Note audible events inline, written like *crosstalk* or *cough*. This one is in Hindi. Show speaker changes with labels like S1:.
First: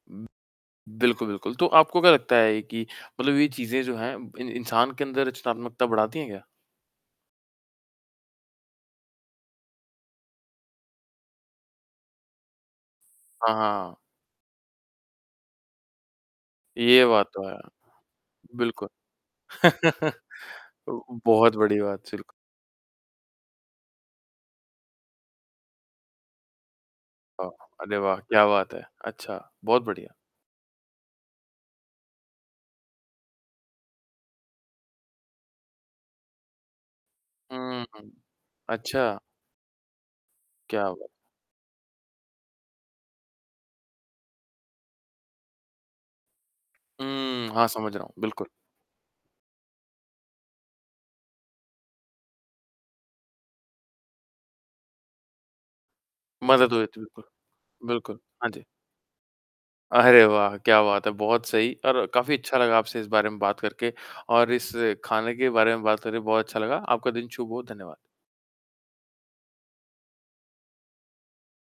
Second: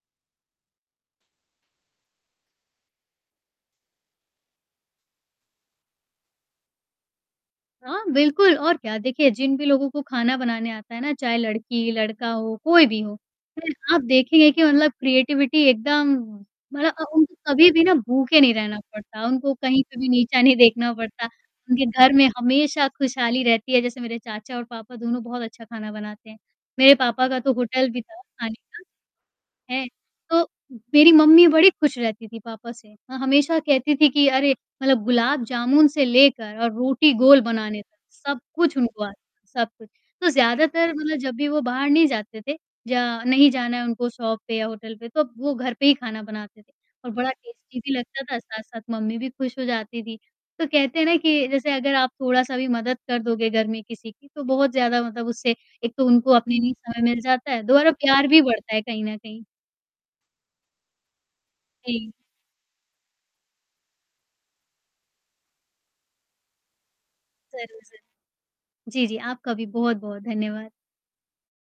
S1: उ, बिल्कुल, बिल्कुल। तो आपको क्या लगता है कि मतलब ये चीज़ें जो हैं इं इंसान के अंदर रचनात्मकता बढ़ाती हैं क्या?
S2: हाँ, बिल्कुल और क्या। देखिए जिन भी लोगों को खाना बनाने आता है ना, चाहे लड़की-लड़का हो, कोई भी हो,
S1: हाँ,
S2: फिर
S1: हाँ।
S2: आप देखेंगे कि मतलब क्रिएटिविटी एकदम मतलब अ,
S1: ये बात
S2: उनको
S1: तो है।
S2: कभी-भी ना भूखे नहीं रहना
S1: बिल्कुल।
S2: पड़ता, उनको कहीं पे भी
S1: *chuckles*
S2: नीचा नहीं देखना
S1: तो उ
S2: पड़ता,
S1: बहुत बड़ी
S2: उनके
S1: बात
S2: घर में
S1: चिल्क
S2: हमेशा खुशहाली रहती है। जैसे मेरे चाचा और पापा दोनों बहुत अच्छा खाना बनाते हैं, मेरे पापा का
S1: हाँ,
S2: तो होटल
S1: अरे
S2: भी
S1: वाह!
S2: था
S1: क्या
S2: खाने
S1: बात है।
S2: का
S1: अच्छा, बहुत
S2: हैं,
S1: बढ़िया।
S2: तो मेरी मम्मी बड़ी खुश रहती थी पापा से, माँ हमेशा कहती थी कि अरे मतलब गुलाब जामुन से लेकर और रोटी गोल बनाने
S1: हुँ,
S2: तक,
S1: हुँ।
S2: सब कुछ उनको आता
S1: अच्छा।
S2: है, सब कुछ, तो
S1: क्या
S2: ज़्यादातर
S1: बात है।
S2: मतलब जब भी वो बाहर नहीं जाते थे, या नहीं जाना है उनको शॉप पे या होटल पे, तो वो घर पे ही खाना बनाते थे और बड़ा
S1: हुँ, हाँ,
S2: टेस्टी भी
S1: समझ रहा हूँ।
S2: लगता था,
S1: बिल्कुल।
S2: साथ-साथ मम्मी भी खुश हो जाती थी। तो कहते हैं ना कि जैसे अगर आप थोड़ा-सा भी मदद कर दोगे घर में किसी की, तो बहुत ज़्यादा मतलब उससे एक तो उनको अपने
S1: मज़ा
S2: लिए
S1: तो देती
S2: समय
S1: है,
S2: मिल
S1: बिल्कुल।
S2: जाता है, दोहरा
S1: बिल्कुल।
S2: प्यार भी
S1: हाँ जी।
S2: बढ़ता है, कहीं न कहीं।
S1: अरे वाह! क्या बात है। बहुत सही और
S2: जी।
S1: काफ़ी अच्छा लगा आपसे इस बारे में बात करके और इस खाने के बारे में बात करके बहुत अच्छा लगा। आपका दिन शुभ हो,
S2: ज़रूर,
S1: धन्यवाद।
S2: ज़रूर। जी, जी। आपका भी बहुत-बहुत धन्यवाद।